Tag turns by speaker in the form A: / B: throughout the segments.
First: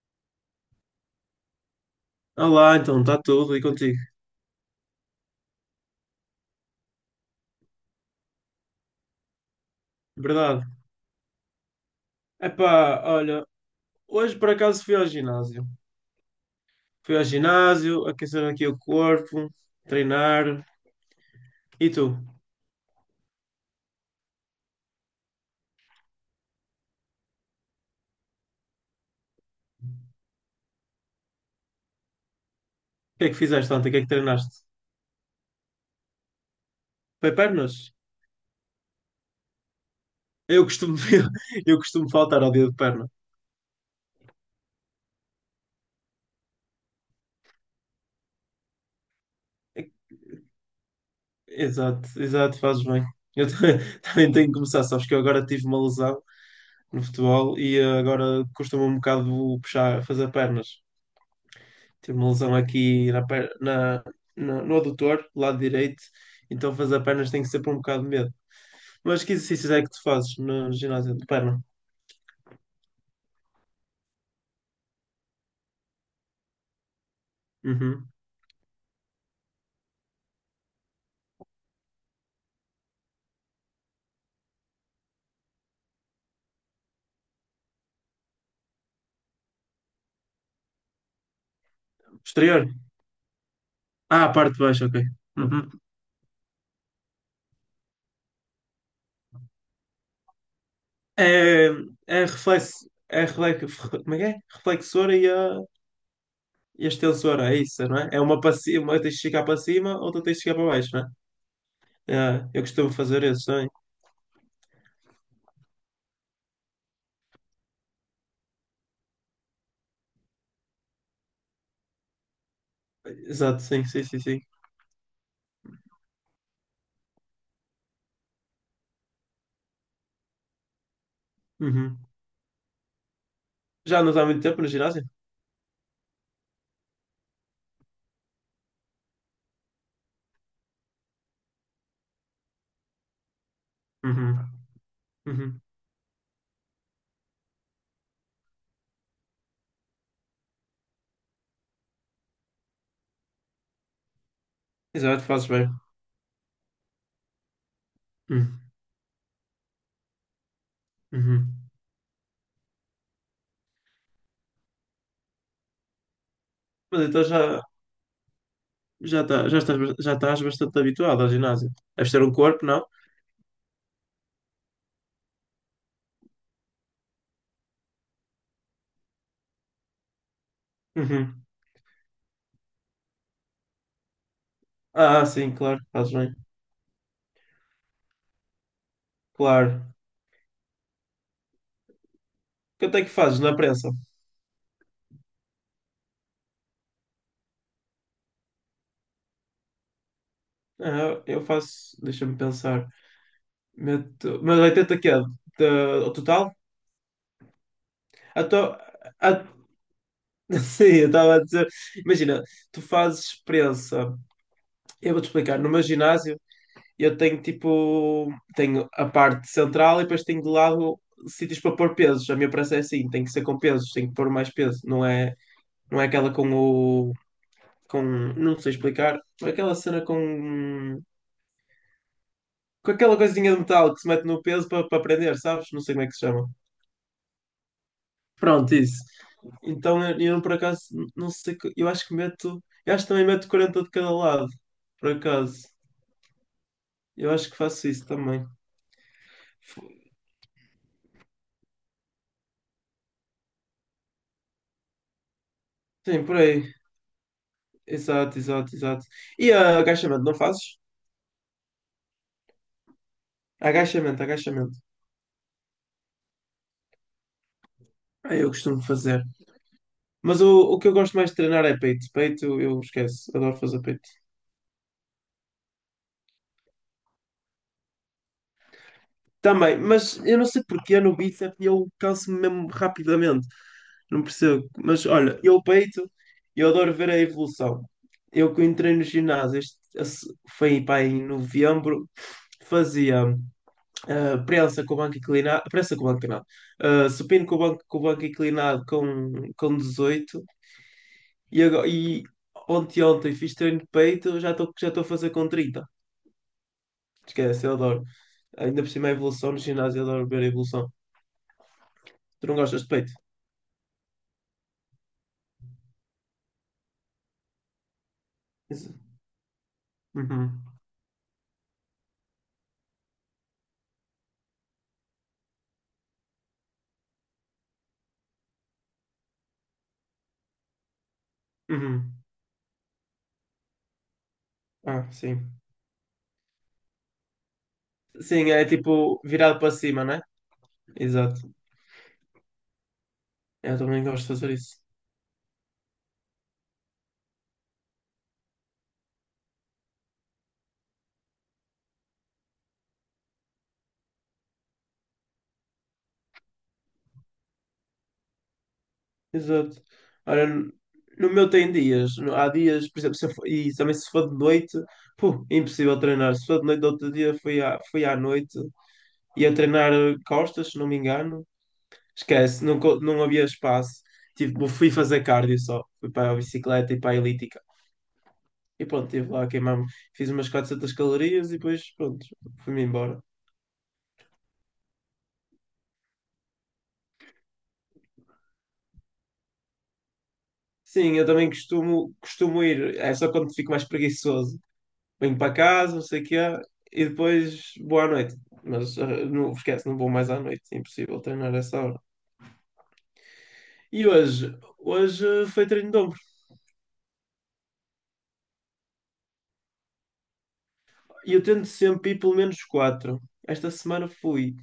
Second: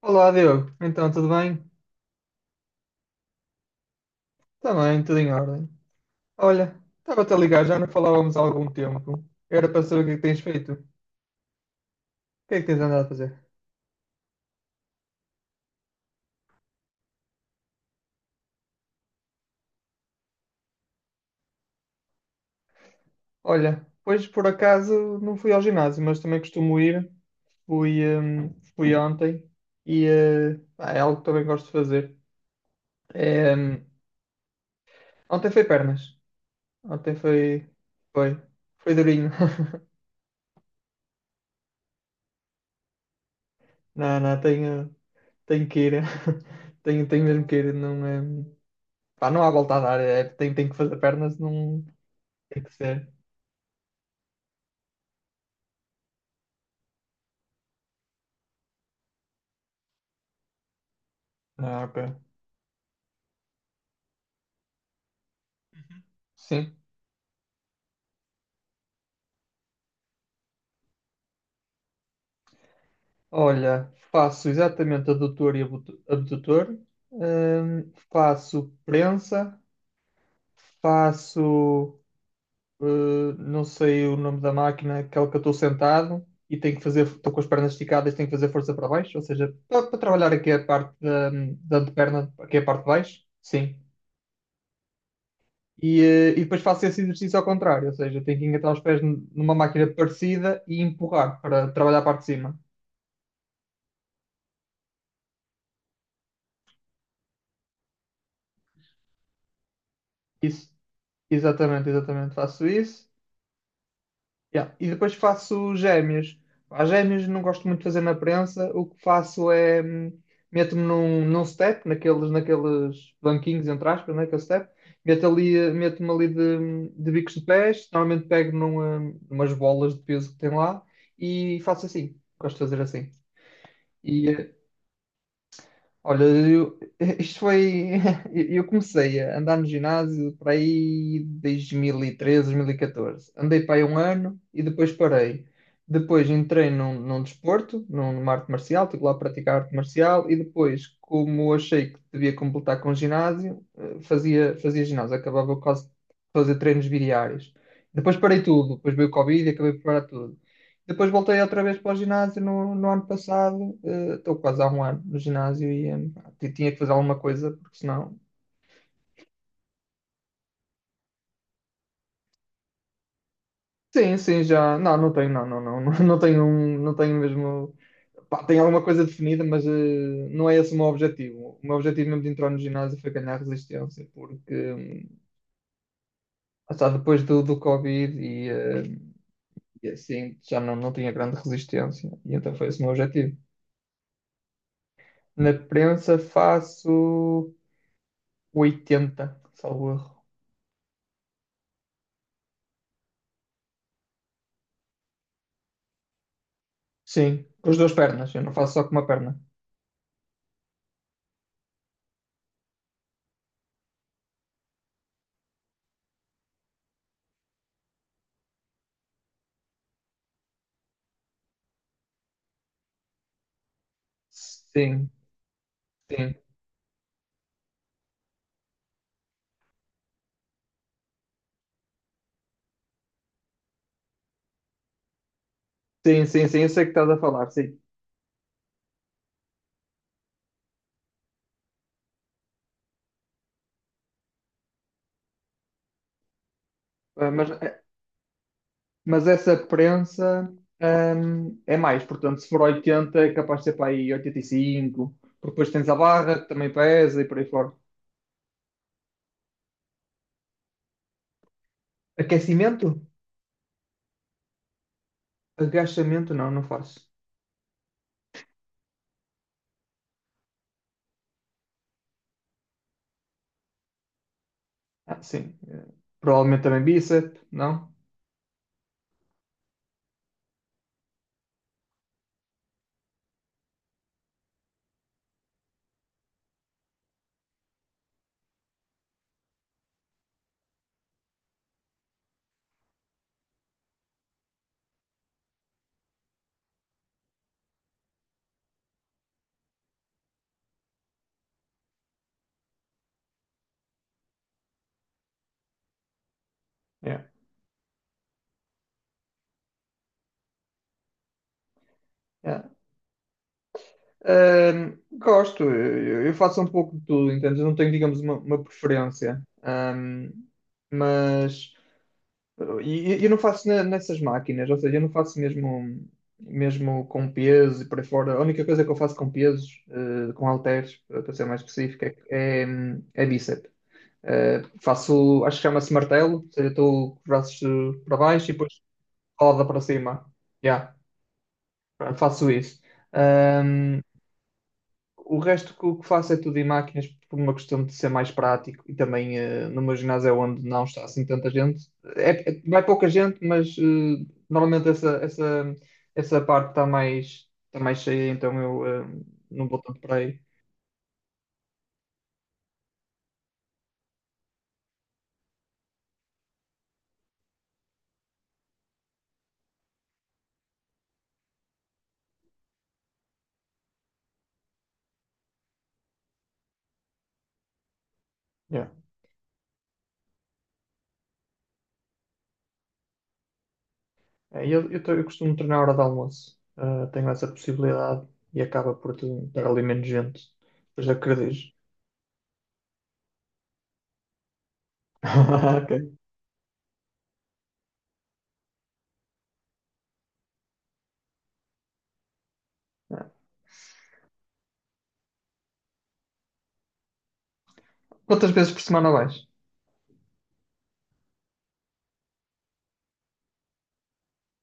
A: Olá, Diogo. Então, tudo bem?
B: Olá, então está tudo e contigo?
A: Também, tudo em ordem. Olha, estava-te a ligar, já não falávamos há algum tempo. Era para saber o que é que tens
B: Verdade.
A: feito. O que é que tens
B: Epá,
A: andado a fazer?
B: olha, hoje por acaso fui ao ginásio. Fui ao ginásio, aquecer aqui o corpo, treinar. E tu? O
A: Olha, hoje por acaso não fui ao ginásio, mas também costumo ir. Fui ontem e pá, é algo que também gosto de fazer.
B: que é que
A: É,
B: fizeste
A: hum,
B: ontem? O que é que treinaste?
A: Ontem foi pernas. Ontem
B: Foi
A: foi.
B: pernas?
A: Foi. Foi durinho.
B: Eu costumo, eu costumo faltar ao dia de perna.
A: Não, não, tenho que ir. Tenho mesmo que ir. Não, é. Pá, não há volta a dar. É, tem que fazer pernas, não
B: Exato, exato,
A: tem que
B: fazes bem.
A: ser.
B: Eu também tenho que começar, sabes que eu agora tive uma lesão no futebol e agora custa-me um bocado puxar, fazer pernas.
A: Ah, ok.
B: Tive uma lesão aqui na, per- na, na- no adutor, lado direito, então
A: Sim.
B: fazer pernas tem que ser por um bocado de medo. Mas que exercícios é que tu fazes no ginásio de perna?
A: Olha, faço exatamente adutor e abdutor.
B: Uhum.
A: Faço prensa. Faço. Não sei o nome da máquina, aquela que eu estou sentado e tenho que fazer. Estou com as pernas esticadas, tenho que fazer força para baixo. Ou seja, para, trabalhar aqui a parte da anteperna, aqui a
B: Exterior?
A: parte de baixo. Sim.
B: Ah, a parte de baixo, ok. Uhum.
A: E depois faço esse exercício ao contrário, ou seja, tenho que engatar os pés numa máquina parecida e empurrar
B: É,
A: para trabalhar a parte de cima.
B: é reflexo, como é que é? Reflexora e a extensora, é isso, não é? É uma para cima, uma tens de chegar para cima, outra tens de chegar para
A: Isso,
B: baixo, não é?
A: exatamente, exatamente,
B: É, eu
A: faço
B: costumo
A: isso.
B: fazer isso também.
A: Yeah. E depois faço gêmeos. As gêmeos não gosto muito de fazer na prensa, o que faço é meto-me num step, naqueles
B: Exato,
A: banquinhos,
B: sim,
A: entre
B: sim,
A: aspas,
B: sim,
A: naquele
B: sim.
A: step, meto ali, meto-me ali de bicos de pés, normalmente pego numa, umas bolas de peso que tem lá e faço
B: Uhum.
A: assim, gosto de fazer assim.
B: Já não está há
A: E,
B: muito
A: eh,
B: tempo no ginásio?
A: Olha, eu, isto foi. Eu comecei a andar no ginásio para aí 2013, 2014. Andei para aí um
B: Uhum.
A: ano e depois parei.
B: Uhum.
A: Depois entrei num desporto, numa arte marcial, estive lá a praticar arte marcial e depois, como achei que devia completar com ginásio, fazia ginásio,
B: Exato, fazes
A: acabava
B: bem.
A: quase de fazer treinos bidiários. Depois parei
B: Uhum.
A: tudo, depois veio o Covid e acabei por parar tudo. Depois voltei outra
B: Uhum.
A: vez para o ginásio no ano passado. Estou quase há um ano no ginásio e pá, tinha que fazer
B: Mas
A: alguma
B: então
A: coisa,
B: já,
A: porque senão.
B: já, tá, já, estás, já estás bastante habituado ao ginásio. Deves ter um corpo, não?
A: Sim, sim, já. Não, não tenho, não, não, não, não, não tenho, não tenho mesmo. Pá, tenho alguma coisa definida, mas não é esse o meu
B: Uhum.
A: objetivo. O meu objetivo mesmo de entrar no ginásio foi ganhar resistência, porque
B: Ah, sim, claro, fazes bem.
A: lá está, depois do Covid
B: Claro.
A: e assim já não, não tinha grande resistência. E então foi esse o meu
B: Quanto é que
A: objetivo.
B: fazes na prensa?
A: Na prensa faço 80, salvo erro.
B: Ah, eu faço, deixa-me pensar. Meto, mas 80 que é? O total?
A: Sim, com as duas pernas. Eu
B: Ah,
A: não faço
B: tô,
A: só com uma perna.
B: ah, sim, eu estava a dizer. Imagina, tu fazes prensa. Eu vou-te explicar. No meu ginásio, eu tenho tipo, tenho a parte central e depois tenho de lado sítios para pôr pesos. A minha prancha é assim, tem que ser com pesos, tem que pôr mais peso. Não
A: Sim,
B: é, não é aquela
A: sim.
B: não sei explicar, é aquela cena com aquela coisinha de metal que se mete no peso para prender, sabes? Não sei como é que se
A: Sim, sim,
B: chama.
A: sim, eu sei que estás a falar, sim.
B: Pronto, isso. Então eu por acaso, não sei, eu acho que meto, eu acho que também meto 40 de cada lado, por acaso.
A: Ah,
B: Eu acho que faço isso também.
A: Mas essa prensa, é mais, portanto, se for 80 é capaz de ser para aí 85, porque depois tens a
B: Sim, por
A: barra que
B: aí.
A: também pesa e por aí fora.
B: Exato, exato, exato. E agachamento, não fazes?
A: Aquecimento?
B: Agachamento, agachamento.
A: Agachamento não, não faço.
B: Ah, eu costumo fazer. Mas o que eu gosto mais de treinar é peito. Peito, eu esqueço. Adoro fazer peito.
A: Ah, sim. Provavelmente também bíceps, não?
B: Também, mas eu não sei porquê no bíceps eu canso-me mesmo rapidamente. Não percebo. Mas olha, eu adoro ver a evolução. Eu que entrei no ginásio, foi pá, em novembro, fazia. Prensa com o banco inclinado, prensa com o banco inclinado, supino com o banco, inclinado com 18 e, agora, e ontem fiz treino de peito, já estou a fazer com 30. Esquece, eu adoro. Ainda por cima a evolução no ginásio, eu adoro ver a evolução. Tu não
A: É.
B: gostas de peito?
A: Gosto, eu faço um pouco de tudo, entendes? Eu não tenho, digamos, uma
B: Isso.
A: preferência.
B: Uhum.
A: Mas eu, não faço nessas máquinas, ou seja, eu não faço mesmo, mesmo com peso e por aí fora. A única coisa que eu faço com pesos, com halteres, para ser mais específico,
B: Uhum.
A: é, é bíceps.
B: Ah,
A: Faço,
B: sim.
A: acho que chama-se martelo, ou seja, estou com os braços para baixo
B: Sim,
A: e
B: é
A: depois
B: tipo virado
A: roda
B: para
A: para
B: cima, né?
A: cima. Yeah,
B: Exato.
A: faço isso.
B: Eu também gosto de fazer isso.
A: O resto que, o que faço é tudo em máquinas por uma questão de ser mais prático e também no meu ginásio é onde não está assim tanta gente. É, vai pouca gente, mas normalmente essa parte está mais cheia, então eu não vou
B: Exato.
A: tanto para aí.
B: Ora, no meu tem dias. Há dias, por exemplo, se eu for- e também se for de noite, puh, é impossível treinar. Se for de noite, do outro dia fui à noite e a treinar costas, se não me engano. Esquece, não, não havia espaço. Tipo, fui fazer cardio só. Fui para a bicicleta e para a elíptica. E
A: Yeah.
B: pronto, estive lá a queimar-me. Fiz umas 400 calorias e depois, pronto, fui-me embora.
A: É, eu costumo treinar à hora de almoço. Tenho essa possibilidade e acaba por estar ali menos gente. Depois
B: Sim, eu também
A: acredito.
B: costumo ir. É só quando fico mais preguiçoso. Venho para
A: Ok.
B: casa, não sei o quê, e depois vou à noite. Mas não esquece, não vou mais à noite, é impossível treinar essa hora. E hoje, foi treino de ombro.
A: Quantas vezes por semana vais?
B: E eu tento sempre ir pelo menos quatro. Esta semana fui,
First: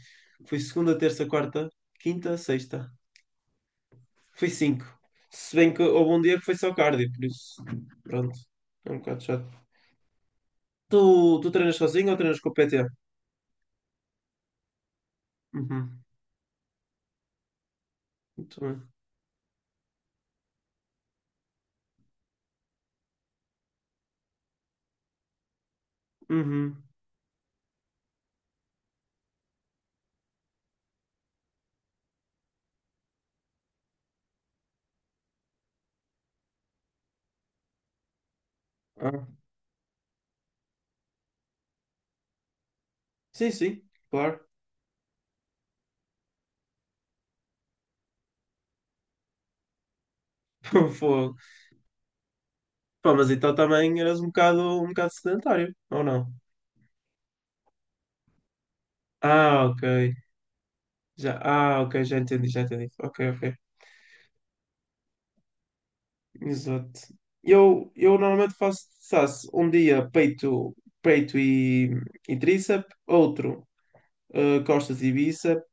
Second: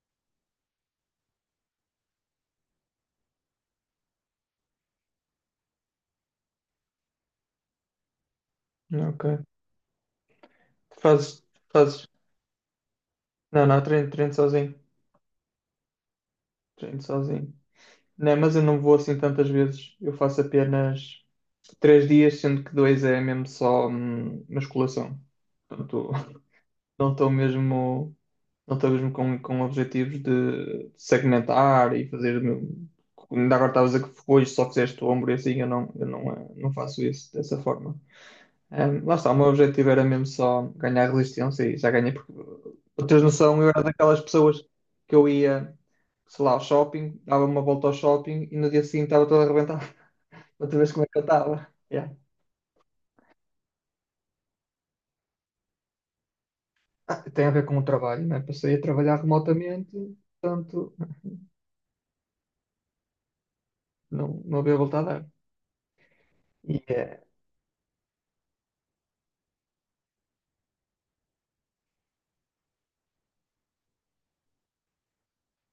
B: fui segunda, terça, quarta, quinta, sexta. Fui cinco. Se bem que houve um dia que foi só cardio, por isso, pronto, é um bocado
A: Ok.
B: chato. Tu,
A: Fazes,
B: tu treinas
A: fazes.
B: sozinho ou treinas com o PT?
A: Não, não, treino sozinho.
B: Uhum,
A: Treino sozinho. Não, mas
B: muito
A: eu não
B: bem.
A: vou assim tantas vezes. Eu faço apenas 3 dias, sendo que dois é mesmo só musculação. Portanto,
B: Uhum.
A: não estou mesmo, não estou mesmo com objetivos de segmentar e fazer. Ainda agora estavas a dizer que hoje só fizeste o ombro e assim, eu não, não faço isso dessa forma. Lá
B: Ah,
A: está, o meu objetivo era mesmo só ganhar resistência e já ganhei, porque para teres
B: sim,
A: noção, eu era
B: sim,
A: daquelas
B: claro.
A: pessoas que eu ia, sei lá, ao shopping, dava uma volta ao shopping e no dia seguinte estava toda arrebentada, outra vez como é que eu
B: Fogo.
A: estava. Yeah.
B: Pá, mas então também eras um bocado sedentário, ou não?
A: Ah, tem a ver com o trabalho, né? Passei a trabalhar
B: Ah, ok.
A: remotamente, portanto,
B: Já, ok, já entendi, já entendi. Ok, ok.
A: não, não havia volta a dar. E
B: Exato.
A: é,
B: Eu normalmente faço, um dia peito, peito e tríceps, outro costas e bíceps,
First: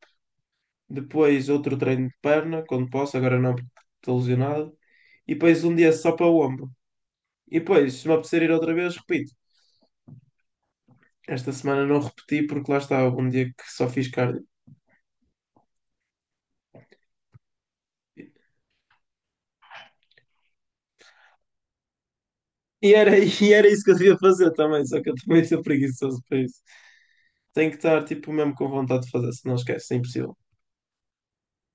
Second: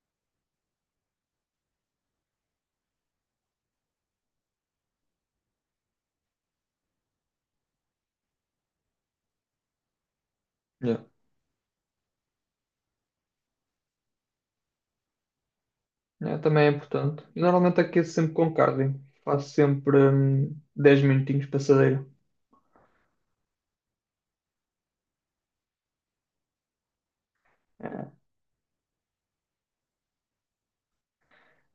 B: depois outro treino de perna, quando posso, agora não porque estou lesionado, e depois um dia só para o ombro. E depois, se me apetecer ir outra vez, repito.
A: yeah.
B: Esta semana não repeti porque lá estava um dia que só fiz cardio.
A: É, também é importante. E normalmente aqueço sempre com cardio, faço sempre 10 minutinhos passadeiro.
B: E era isso que eu devia fazer também, só que eu também sou preguiçoso para isso. Tenho que estar, tipo, mesmo com vontade de fazer, se não esquece, é impossível.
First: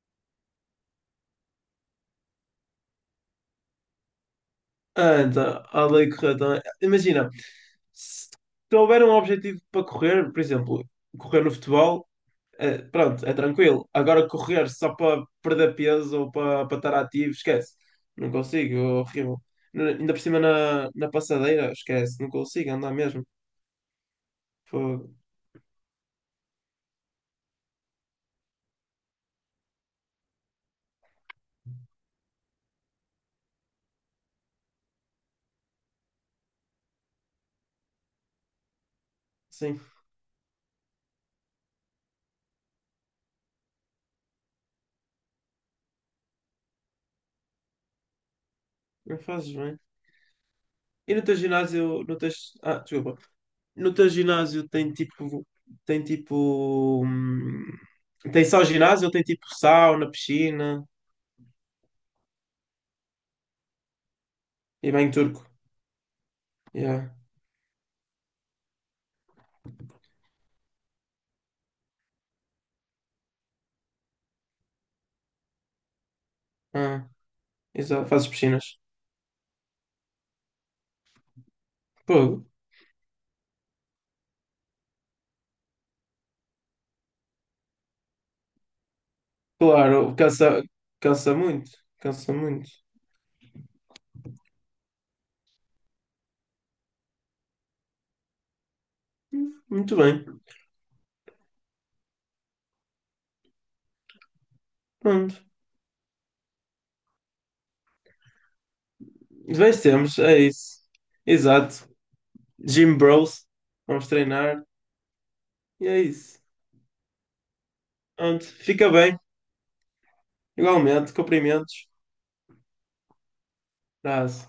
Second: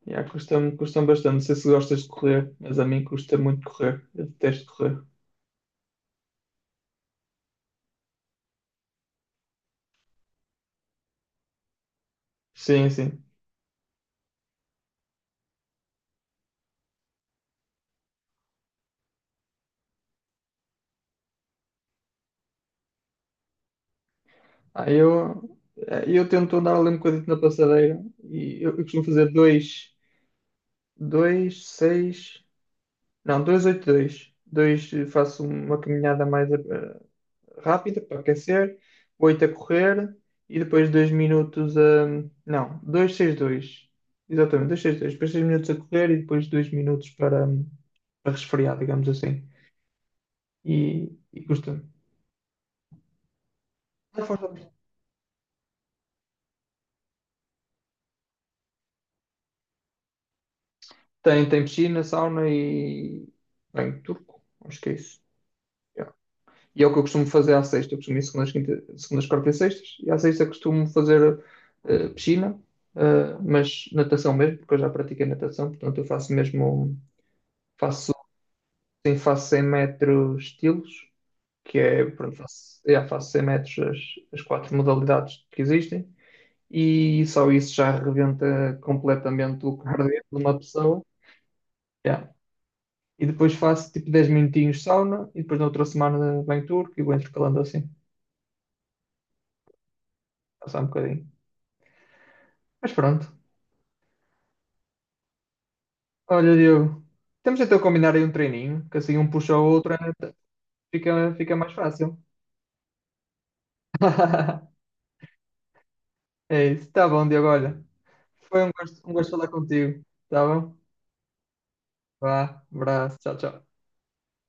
A: Yeah, custa-me custa bastante. Não sei se gostas de correr, mas a mim custa muito correr. Eu detesto correr.
B: Anda, a lei correr também. Imagina, se houver um objetivo para correr, por exemplo, correr no futebol,
A: Sim, sim.
B: pronto, é tranquilo. Agora correr só para perder peso ou para estar ativo, esquece. Não consigo, é horrível. Ainda por cima na passadeira, esquece, não consigo andar mesmo.
A: Ah,
B: Fogo.
A: eu tento andar ali um bocadinho na passadeira e eu costumo fazer dois, dois, seis, não, dois, oito, dois. Dois faço uma caminhada mais rápida para aquecer, oito a
B: Sim,
A: correr e depois dois minutos a. Não, dois, seis, dois. Exatamente, dois, seis, dois. Depois 6 minutos a correr e depois 2 minutos para, para resfriar, digamos
B: não
A: assim.
B: fazes bem. E no teu
A: E custa.
B: ginásio, no teu... Ah, desculpa. No teu
A: Não faz
B: ginásio
A: nada.
B: tem tipo. Tem tipo. hum, Tem só ginásio ou tem tipo sauna, piscina
A: Tem piscina, sauna e bem, turco. Acho que
B: e
A: é
B: banho
A: isso.
B: turco?
A: Yeah. E é o que eu
B: Yeah.
A: costumo fazer à sexta. Eu costumo ir segundas, quinta, segundas, quartas e sextas. E à sexta costumo fazer piscina, mas natação mesmo, porque eu já pratiquei natação. Portanto, eu faço mesmo,
B: Ah, exato.
A: faço,
B: Fazes piscinas.
A: sim, faço 100 metros estilos, que é, pronto,
B: Pô,
A: faço, yeah, faço 100 metros as quatro modalidades que existem. E só isso já arrebenta completamente o cardio
B: claro,
A: de uma
B: cansa,
A: pessoa.
B: cansa muito.
A: Yeah.
B: Cansa muito.
A: E depois faço tipo 10 minutinhos sauna e depois na outra semana venho turco e vou intercalando assim,
B: Muito bem.
A: passar um bocadinho. Mas pronto.
B: Pronto.
A: Olha, Diogo, temos então a combinar aí um treininho, que assim um puxa o outro,
B: Vencemos, é isso.
A: fica mais
B: Exato.
A: fácil.
B: Gym Bros. Vamos treinar. E é isso.
A: É isso. Tá bom, Diogo, olha.
B: Pronto.
A: Foi
B: Fica
A: um
B: bem.
A: gosto falar contigo. Tá bom?
B: Igualmente. Cumprimentos.
A: Vá, abraço, tchau, tchau.
B: Abraço.